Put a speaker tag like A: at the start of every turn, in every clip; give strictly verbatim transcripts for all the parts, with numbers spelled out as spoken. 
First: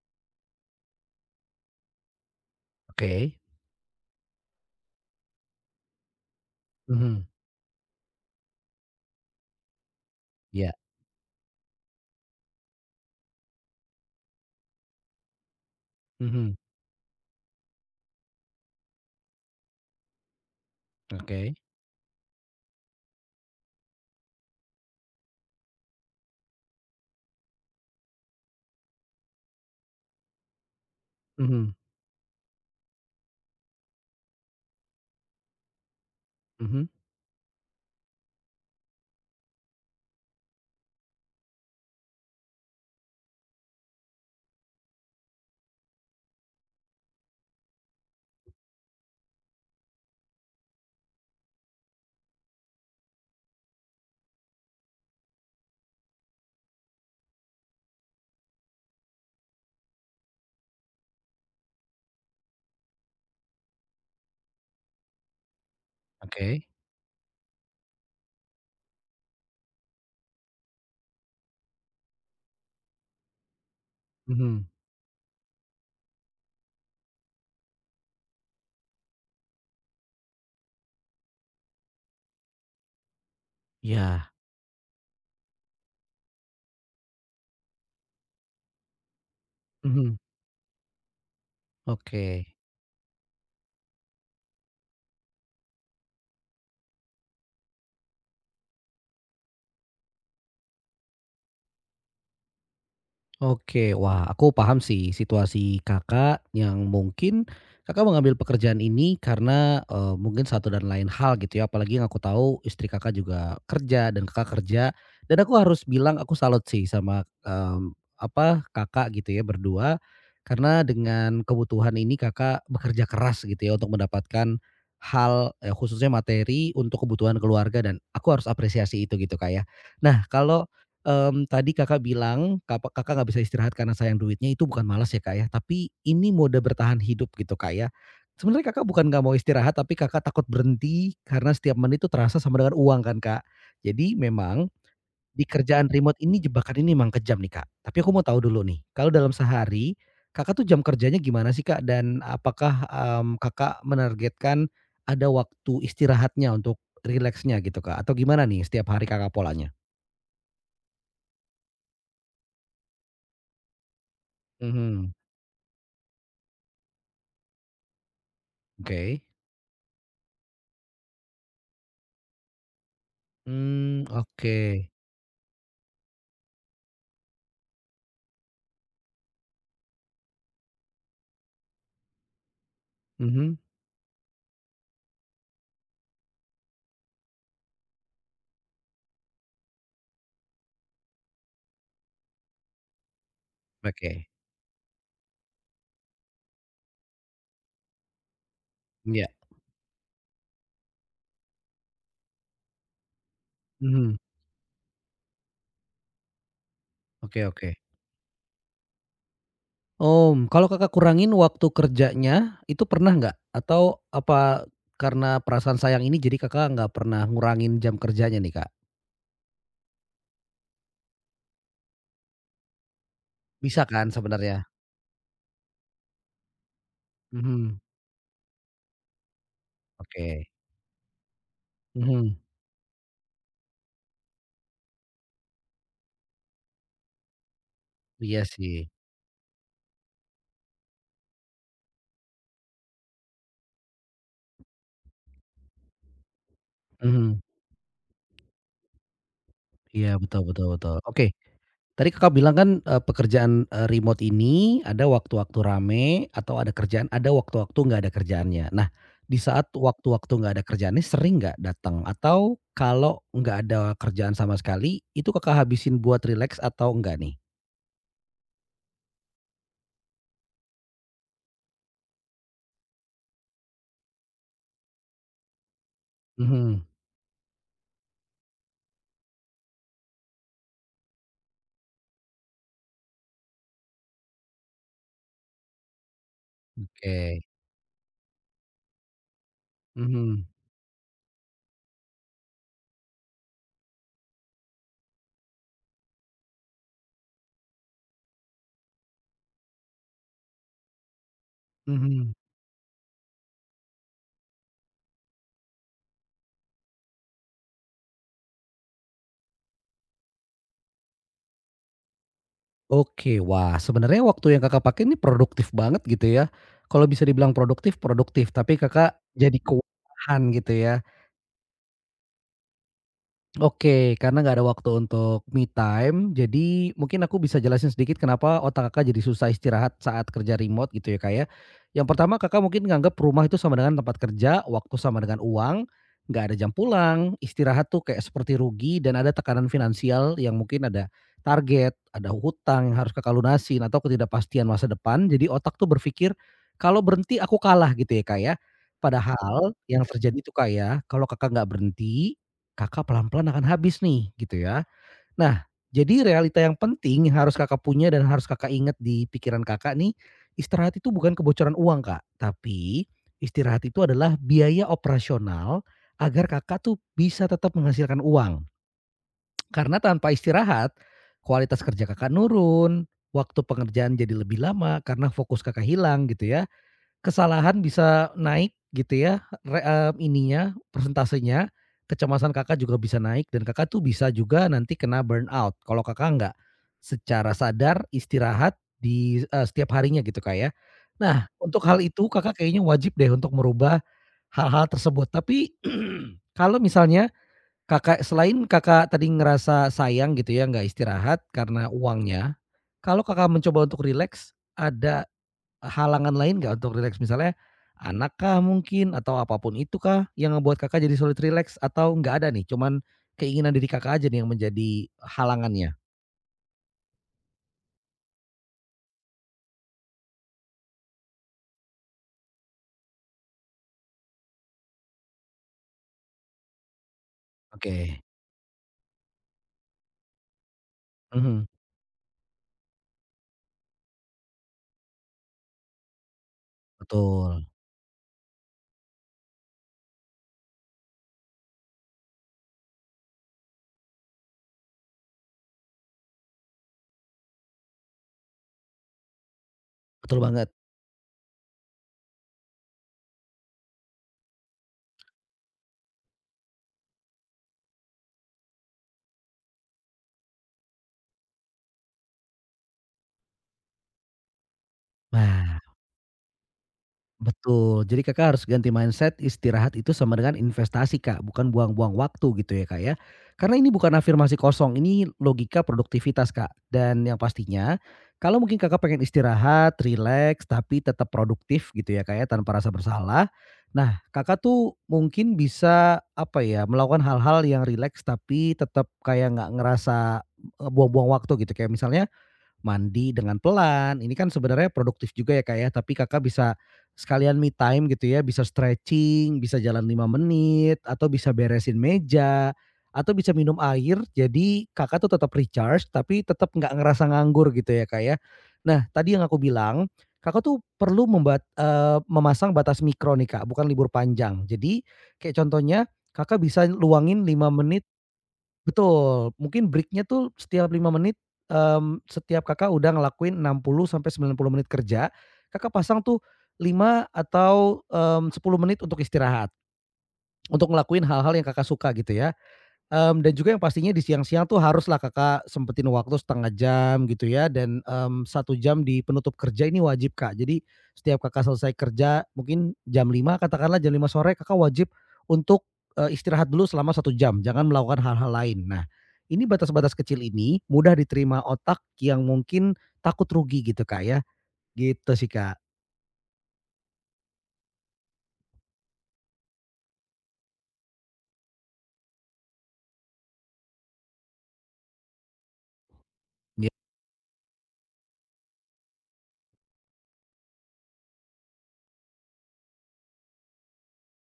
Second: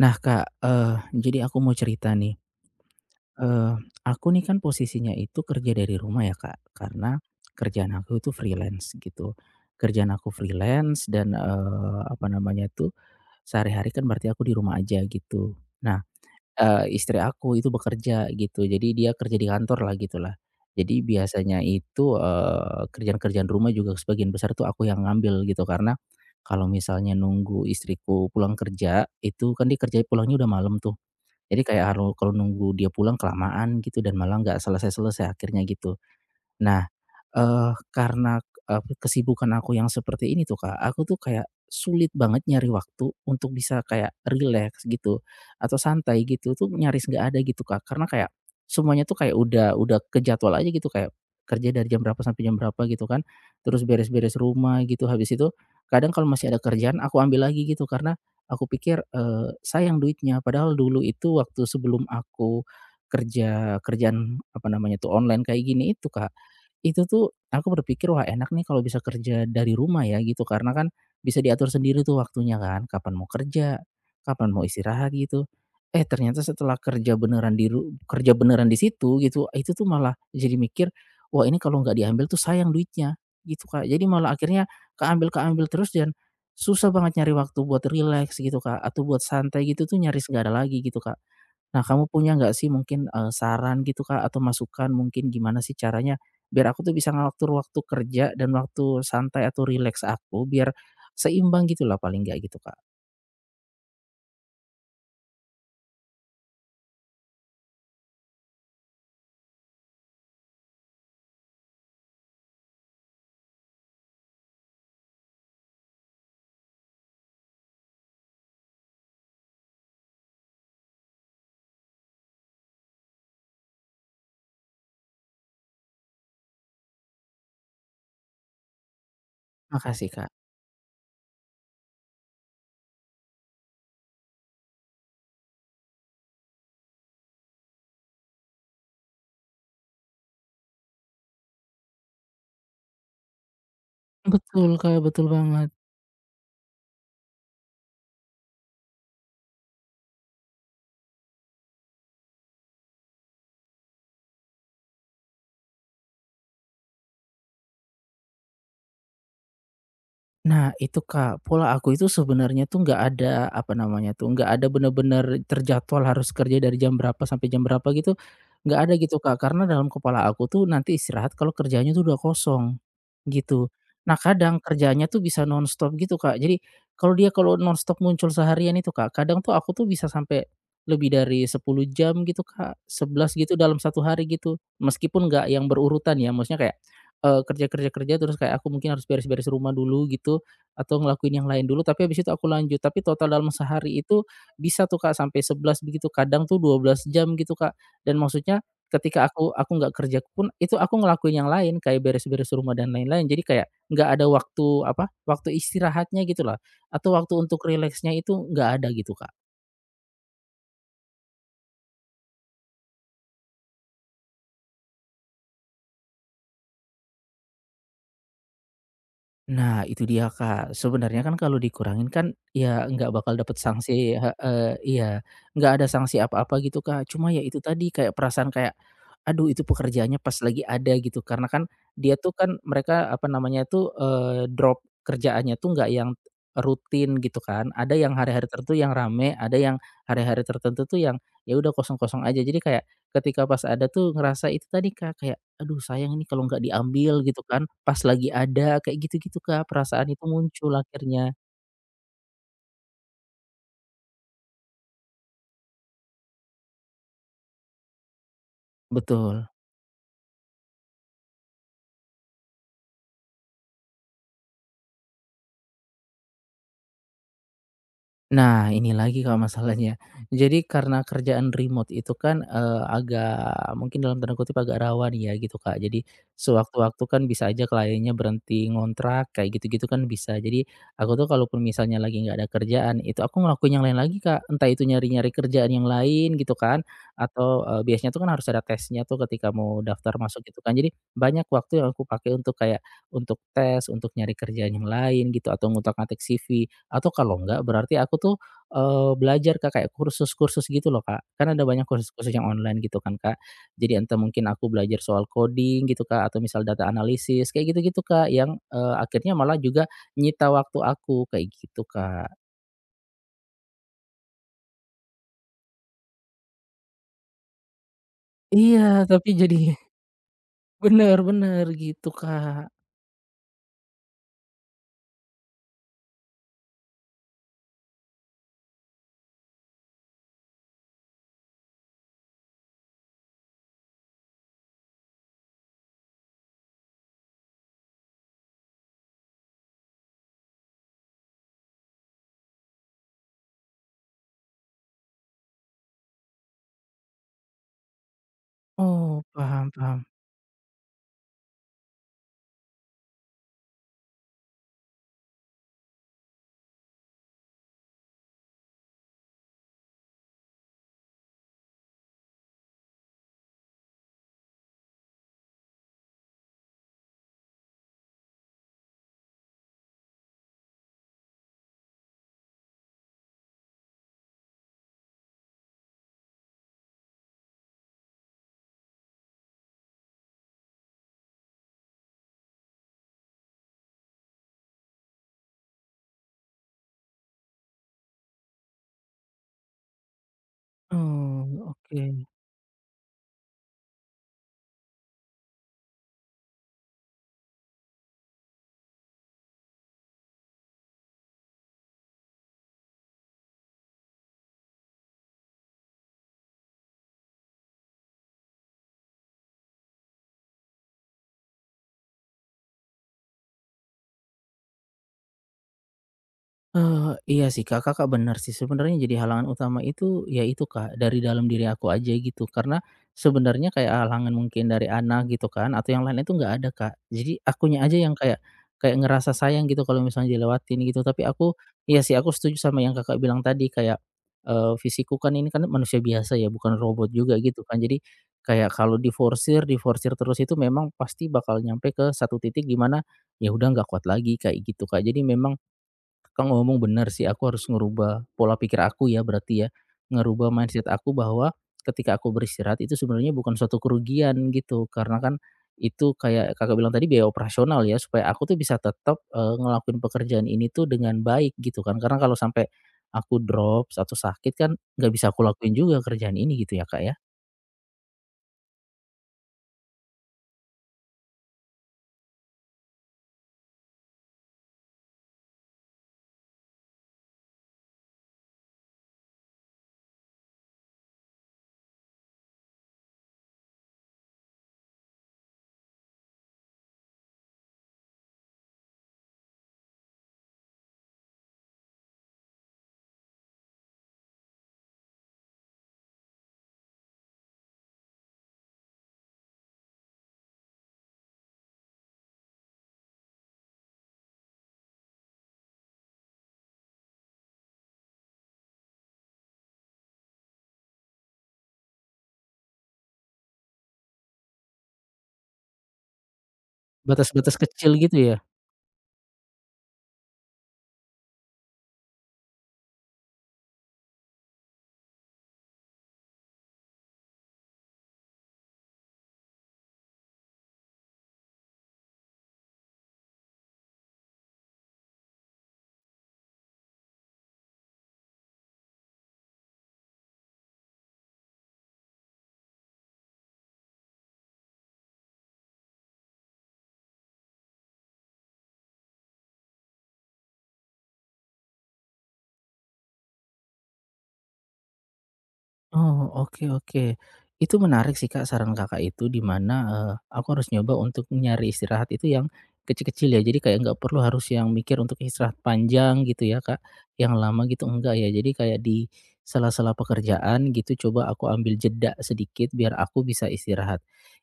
A: Nah Kak, eee, jadi aku mau cerita nih,
B: Oke,
A: eee, aku nih kan posisinya itu kerja dari rumah ya Kak, karena
B: mhm,
A: kerjaan aku itu freelance gitu. Kerjaan aku
B: ya,
A: freelance dan, eee, apa namanya tuh, sehari-hari kan berarti aku di rumah aja gitu. Nah,
B: mhm,
A: eee, istri aku itu bekerja gitu, jadi dia kerja di kantor lah gitulah. Jadi
B: oke,
A: biasanya itu, eee, kerjaan-kerjaan rumah juga sebagian besar tuh aku yang ngambil gitu, karena kalau misalnya nunggu istriku pulang kerja, itu kan dia kerja pulangnya udah malam tuh. Jadi
B: mhm,
A: kayak haru kalau nunggu dia pulang kelamaan gitu dan malah nggak selesai-selesai akhirnya gitu. Nah,
B: mhm,
A: eee, karena, eee, kesibukan aku yang seperti ini tuh, Kak, aku tuh kayak sulit banget nyari waktu untuk bisa kayak relax gitu atau santai gitu tuh nyaris nggak ada gitu, Kak. Karena kayak semuanya tuh kayak udah udah ke jadwal aja gitu, kayak kerja dari jam berapa sampai jam berapa gitu kan, terus beres-beres rumah gitu. Habis itu kadang kalau masih ada kerjaan aku ambil lagi gitu karena aku pikir, eee, sayang duitnya. Padahal dulu itu waktu sebelum aku kerja kerjaan apa namanya tuh, online kayak gini itu, Kak
B: oke.
A: itu tuh aku berpikir, "Wah, enak nih kalau bisa kerja dari rumah ya," gitu. Karena kan bisa diatur sendiri tuh waktunya kan, kapan mau kerja, kapan mau
B: Mhm,
A: istirahat gitu. Eh, ternyata setelah kerja beneran di ru kerja beneran di situ gitu, itu tuh malah jadi mikir, "Wah, ini kalau nggak diambil tuh sayang duitnya," gitu, Kak. Jadi
B: ya,
A: malah akhirnya keambil-keambil terus dan susah banget nyari waktu buat relax gitu, Kak, atau buat santai gitu tuh
B: mhm,
A: nyaris nggak ada lagi gitu, Kak. Nah, kamu punya
B: oke.
A: nggak sih mungkin, eee, saran gitu, Kak, atau masukan mungkin gimana sih caranya biar aku tuh bisa ngatur waktu kerja dan waktu santai atau rileks aku biar seimbang gitulah paling nggak gitu, Kak.
B: Oke, wah aku paham sih situasi Kakak yang mungkin Kakak mengambil pekerjaan ini karena, eee, mungkin satu dan lain hal gitu ya, apalagi yang aku tahu istri Kakak juga kerja dan Kakak kerja, dan aku harus bilang aku salut sih sama, mmm, apa, Kakak gitu ya berdua, karena dengan kebutuhan ini Kakak bekerja keras gitu ya untuk mendapatkan hal, eee, khususnya materi untuk kebutuhan keluarga dan aku harus apresiasi itu gitu, Kak, ya.
A: Makasih,
B: Nah
A: Kak.
B: kalau Mmm, tadi Kakak bilang kapa Kakak nggak bisa istirahat karena sayang duitnya itu bukan malas ya, Kak, ya, tapi ini mode bertahan hidup gitu, Kak, ya. Sebenarnya Kakak bukan nggak mau istirahat, tapi Kakak takut berhenti karena setiap menit itu terasa sama dengan uang kan, Kak. Jadi memang
A: Betul, Kak, betul
B: di
A: banget.
B: kerjaan remote ini jebakan ini memang kejam nih, Kak. Tapi aku mau tahu dulu nih, kalau dalam sehari Kakak tuh jam kerjanya gimana sih, Kak? Dan apakah, mmm, Kakak menargetkan ada waktu istirahatnya untuk rileksnya gitu, Kak? Atau gimana nih setiap hari Kakak polanya?
A: Nah itu Kak, pola aku itu sebenarnya tuh nggak ada, apa namanya tuh, nggak ada
B: Mhm,
A: bener-bener terjadwal harus kerja dari jam berapa sampai jam berapa gitu, nggak ada gitu
B: oke.
A: Kak. Karena dalam kepala aku tuh nanti istirahat kalau kerjanya tuh udah kosong, gitu.
B: Mmm,
A: Nah
B: oke.
A: kadang kerjanya tuh bisa nonstop gitu Kak. Jadi kalau dia kalau nonstop muncul seharian itu Kak, kadang tuh aku tuh bisa sampai lebih dari sepuluh jam gitu Kak, sebelas gitu
B: Mhm,
A: dalam satu hari gitu. Meskipun nggak yang berurutan ya, maksudnya kayak eee, kerja kerja kerja terus kayak aku mungkin harus beres-beres rumah dulu gitu, atau ngelakuin yang lain dulu tapi habis itu aku lanjut. Tapi total dalam sehari itu
B: oke.
A: bisa tuh Kak sampai sebelas begitu, kadang tuh dua belas jam gitu Kak. Dan maksudnya
B: Iya,
A: ketika aku aku nggak kerja pun itu aku ngelakuin yang lain kayak beres-beres rumah dan lain-lain. Jadi kayak nggak
B: mhm,
A: ada waktu apa, waktu istirahatnya gitu lah, atau waktu
B: oke,
A: untuk
B: oke.
A: rileksnya itu nggak ada gitu Kak.
B: Mmm, kalau Kakak kurangin waktu kerjanya, itu pernah nggak? Atau apa karena perasaan sayang ini jadi Kakak nggak pernah ngurangin jam kerjanya nih, Kak?
A: Nah, itu dia, Kak. Sebenarnya kan kalau dikurangin kan, ya nggak bakal dapet
B: Bisa kan
A: sanksi
B: sebenarnya?
A: heeh, iya. Nggak ada sanksi apa-apa gitu, Kak. Cuma ya itu
B: Mhm,
A: tadi, kayak perasaan kayak, aduh itu pekerjaannya pas
B: oke.
A: lagi ada gitu. Karena kan dia tuh
B: Mhm,
A: kan mereka, apa namanya tuh, eee, drop kerjaannya tuh nggak yang rutin gitu kan. Ada yang
B: iya
A: hari-hari tertentu
B: sih.
A: yang rame, ada yang hari-hari tertentu tuh yang, ya udah kosong-kosong aja. Jadi kayak ketika pas ada tuh ngerasa itu tadi, Kak, kayak aduh sayang ini kalau nggak diambil
B: Mhm,
A: gitu kan, pas lagi ada, kayak gitu-gitu Kak, perasaan
B: iya,
A: itu
B: betul,
A: muncul
B: betul, betul. Oke.
A: akhirnya.
B: Tadi Kakak bilang kan, eee, pekerjaan, eee, remote ini ada waktu-waktu rame atau ada kerjaan ada waktu-waktu nggak ada kerjaannya. Nah, di
A: Betul.
B: saat waktu-waktu nggak ada kerjaannya sering nggak datang? Atau kalau nggak ada kerjaan sama sekali, itu Kakak habisin buat relax atau enggak nih?
A: Nah, ini lagi Kak masalahnya. Jadi karena kerjaan remote itu kan, eee, agak mungkin dalam tanda kutip agak rawan ya gitu Kak. Jadi
B: Mhm,
A: sewaktu-waktu kan bisa aja kliennya berhenti ngontrak kayak gitu-gitu kan bisa. Jadi aku tuh kalaupun misalnya lagi nggak ada kerjaan, itu aku ngelakuin yang lain lagi Kak. Entah itu nyari-nyari kerjaan yang lain gitu kan,
B: oke,
A: atau, eee, biasanya tuh kan harus ada tesnya tuh ketika mau daftar masuk
B: mhm,
A: gitu kan. Jadi banyak waktu yang aku pakai untuk kayak, untuk tes, untuk nyari kerjaan yang lain gitu, atau ngutak-ngatik C V. Atau kalau enggak berarti aku tuh, eee, belajar Kak, kayak kursus-kursus gitu loh Kak, kan ada banyak
B: mhm.
A: kursus-kursus yang online gitu kan Kak. Jadi entah mungkin aku belajar soal coding gitu Kak, atau misal data analisis kayak gitu-gitu Kak, yang, eee, akhirnya malah juga nyita waktu aku kayak gitu Kak.
B: Oke, wah sebenarnya waktu yang Kakak pakai ini produktif banget gitu ya. Kalau bisa dibilang produktif, produktif, tapi
A: Iya,
B: Kakak
A: tapi
B: jadi
A: jadi
B: kewalahan gitu ya.
A: Bener bener gitu Kak.
B: Oke, karena nggak ada waktu untuk me time, jadi mungkin aku bisa jelasin sedikit kenapa otak Kakak jadi susah istirahat saat kerja remote gitu ya, Kak, ya. Yang pertama Kakak mungkin nganggap rumah itu sama dengan tempat kerja, waktu sama dengan uang, nggak ada jam pulang, istirahat tuh kayak seperti rugi dan ada tekanan finansial yang mungkin ada target, ada hutang yang harus Kakak lunasin atau ketidakpastian masa depan. Jadi otak tuh berpikir, "Kalau berhenti aku kalah," gitu ya, Kak, ya.
A: Oh, paham
B: Padahal yang
A: paham.
B: terjadi tuh, Kak, ya, kalau Kakak nggak berhenti, Kakak pelan-pelan akan habis nih gitu ya. Nah, jadi realita yang penting yang harus Kakak punya dan harus Kakak ingat di pikiran Kakak nih, istirahat itu bukan kebocoran uang Kak, tapi istirahat itu adalah biaya operasional agar Kakak tuh bisa tetap menghasilkan uang. Karena tanpa istirahat, kualitas kerja Kakak nurun, waktu pengerjaan jadi lebih lama karena fokus Kakak hilang gitu ya. Kesalahan bisa naik gitu ya, re eee, ininya, persentasenya, kecemasan Kakak juga bisa naik dan Kakak tuh bisa juga nanti kena burnout kalau Kakak nggak secara sadar istirahat di, eee, setiap harinya gitu, Kak, ya. Nah,
A: Oh,
B: untuk hal
A: oke.
B: itu Kakak kayaknya wajib deh untuk merubah hal-hal tersebut. Tapi kalau misalnya Kakak selain Kakak tadi ngerasa sayang gitu ya nggak istirahat karena uangnya, kalau Kakak mencoba untuk rileks, ada halangan lain nggak untuk rileks? Misalnya anak kah mungkin atau apapun itu kah yang ngebuat Kakak jadi sulit rileks atau nggak ada nih, cuman keinginan diri Kakak aja nih yang menjadi halangannya?
A: Eee, iya sih Kak, Kakak benar sih sebenarnya jadi halangan utama itu ya itu Kak, dari dalam diri aku aja gitu karena sebenarnya kayak halangan mungkin dari anak gitu kan atau yang lain itu nggak ada Kak, jadi akunya aja yang
B: Oke.
A: kayak kayak ngerasa sayang gitu kalau misalnya dilewatin gitu tapi aku
B: Mhm.
A: iya sih aku setuju sama yang Kakak bilang tadi kayak, eee, fisikku kan ini kan manusia biasa ya bukan robot juga
B: Betul,
A: gitu kan jadi kayak kalau diforsir diforsir terus itu memang pasti bakal nyampe ke satu titik di mana ya udah nggak kuat lagi kayak gitu Kak, jadi memang Kakak ngomong benar sih, aku harus ngerubah pola pikir aku ya berarti ya,
B: betul
A: ngerubah
B: banget.
A: mindset aku bahwa ketika aku beristirahat itu sebenarnya bukan suatu kerugian gitu. Karena kan itu kayak Kakak bilang tadi biaya operasional ya, supaya aku tuh bisa tetap, eee, ngelakuin pekerjaan ini tuh dengan baik gitu kan. Karena kalau sampai aku drop atau sakit kan nggak bisa aku lakuin
B: Nah,
A: juga kerjaan ini gitu ya, Kak, ya?
B: betul, jadi Kakak harus ganti mindset istirahat itu sama dengan investasi Kak, bukan buang-buang waktu gitu ya Kak ya. Karena ini bukan afirmasi kosong, ini logika produktivitas Kak. Dan yang pastinya, kalau mungkin Kakak pengen istirahat, rileks, tapi tetap produktif gitu ya Kak ya, tanpa rasa bersalah. Nah Kakak tuh mungkin bisa, apa ya, melakukan hal-hal yang rileks tapi tetap kayak nggak ngerasa, eee, buang-buang waktu gitu. Kayak misalnya mandi dengan pelan, ini kan sebenarnya produktif juga ya, Kak, ya, tapi Kakak bisa sekalian me time gitu ya, bisa stretching, bisa jalan lima menit, atau bisa beresin meja, atau bisa minum air, jadi Kakak tuh tetap recharge, tapi tetap nggak ngerasa nganggur gitu ya, Kak, ya. Nah, tadi yang aku bilang, Kakak tuh perlu membat eee, memasang batas mikro nih, Kak, bukan libur panjang. Jadi, kayak contohnya Kakak bisa luangin
A: Batas-batas
B: lima
A: kecil
B: menit.
A: gitu ya?
B: Betul, mungkin break-nya tuh setiap lima menit, mmm, setiap Kakak udah ngelakuin enam puluh sampai sembilan puluh menit kerja, Kakak pasang tuh lima atau, mmm, sepuluh menit untuk istirahat, untuk ngelakuin hal-hal yang Kakak suka gitu ya. Mmm, dan juga yang pastinya di siang-siang tuh haruslah Kakak sempetin waktu setengah jam gitu ya dan, mmm, satu jam di penutup kerja ini wajib, Kak. Jadi setiap Kakak selesai kerja mungkin jam lima katakanlah jam lima sore Kakak wajib untuk, eee, istirahat dulu selama satu jam, jangan melakukan hal-hal lain. Nah, ini batas-batas kecil ini mudah diterima otak yang mungkin takut rugi gitu, Kak, ya. Gitu sih, Kak.
A: Oh, oke oke. Itu menarik sih Kak, saran Kakak itu di mana, eee, aku harus nyoba untuk nyari istirahat itu yang kecil-kecil ya. Jadi kayak nggak perlu harus yang mikir untuk istirahat panjang gitu ya Kak,
B: Gi
A: yang lama gitu enggak ya. Jadi kayak di sela-sela pekerjaan gitu coba aku ambil jeda sedikit biar aku bisa istirahat.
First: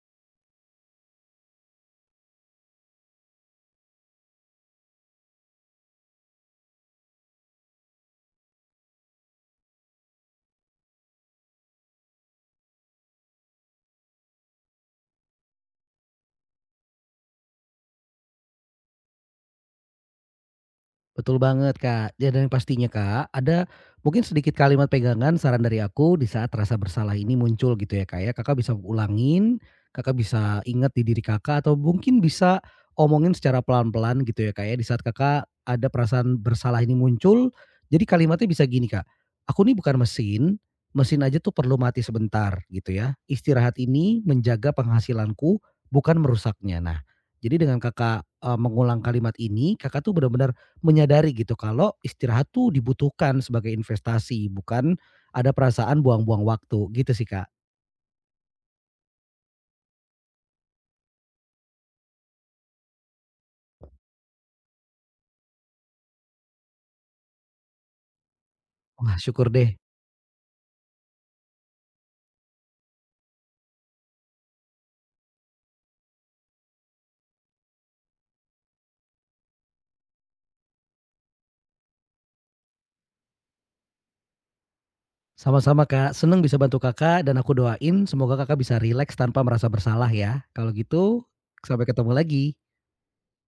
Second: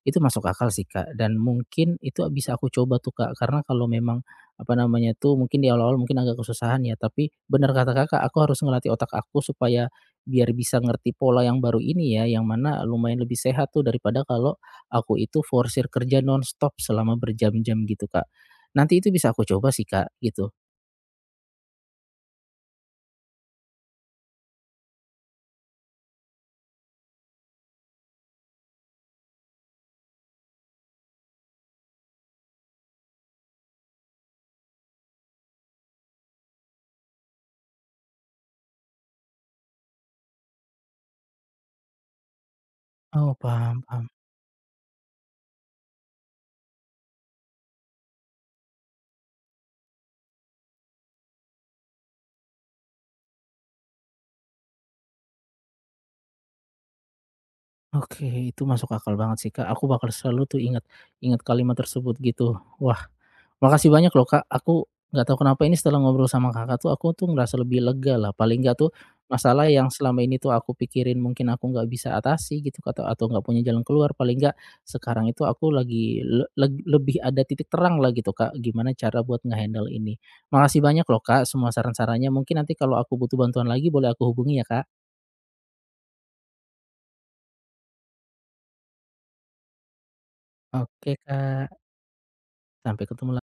A: Itu masuk akal sih Kak, dan mungkin itu bisa aku coba tuh Kak, karena kalau memang, apa namanya tuh, mungkin di awal-awal mungkin agak kesusahan ya, tapi benar kata Kakak, aku harus ngelatih otak aku supaya biar bisa ngerti pola yang baru ini ya, yang mana lumayan lebih sehat tuh daripada kalau aku itu forsir kerja nonstop selama berjam-jam gitu, Kak. Nanti itu bisa aku coba sih, Kak, gitu.
B: Betul banget, Kak. Ya, dan yang pastinya, Kak, ada mungkin sedikit kalimat pegangan saran dari aku di saat rasa bersalah ini muncul gitu ya, Kak, ya. Kakak bisa ulangin, Kakak bisa ingat di diri Kakak atau mungkin bisa omongin secara pelan-pelan gitu ya, Kak, ya. Di saat Kakak ada perasaan bersalah ini muncul, jadi kalimatnya bisa gini, Kak. Aku nih bukan mesin, mesin aja tuh perlu mati sebentar gitu ya.
A: Oh,
B: Istirahat
A: paham paham.
B: ini menjaga penghasilanku, bukan merusaknya. Nah, jadi dengan Kakak, eee, mengulang kalimat ini, Kakak tuh benar-benar menyadari gitu kalau istirahat tuh dibutuhkan sebagai investasi, bukan ada perasaan buang-buang waktu, gitu sih, Kak.
A: Oke, itu masuk akal banget sih, Kak. Aku bakal selalu tuh ingat ingat kalimat tersebut gitu. Wah, makasih banyak loh, Kak. Aku nggak tahu kenapa ini setelah ngobrol sama Kakak tuh aku tuh ngerasa lebih lega lah, paling nggak tuh
B: Wah, syukur
A: masalah
B: deh.
A: yang selama ini tuh aku pikirin mungkin aku nggak bisa atasi gitu atau atau nggak punya jalan keluar, paling nggak sekarang itu aku lagi le leg lebih ada titik terang lah gitu, Kak, gimana cara buat nge-handle ini. Makasih banyak loh, Kak, semua saran-sarannya. Mungkin nanti kalau aku butuh bantuan lagi boleh aku hubungi ya, Kak?
B: Sama-sama, Kak. Seneng bisa bantu Kakak dan aku doain semoga Kakak bisa rileks tanpa merasa bersalah ya. Kalau gitu,
A: Oke, Kak.
B: sampai ketemu lagi.
A: Sampai ketemu lagi.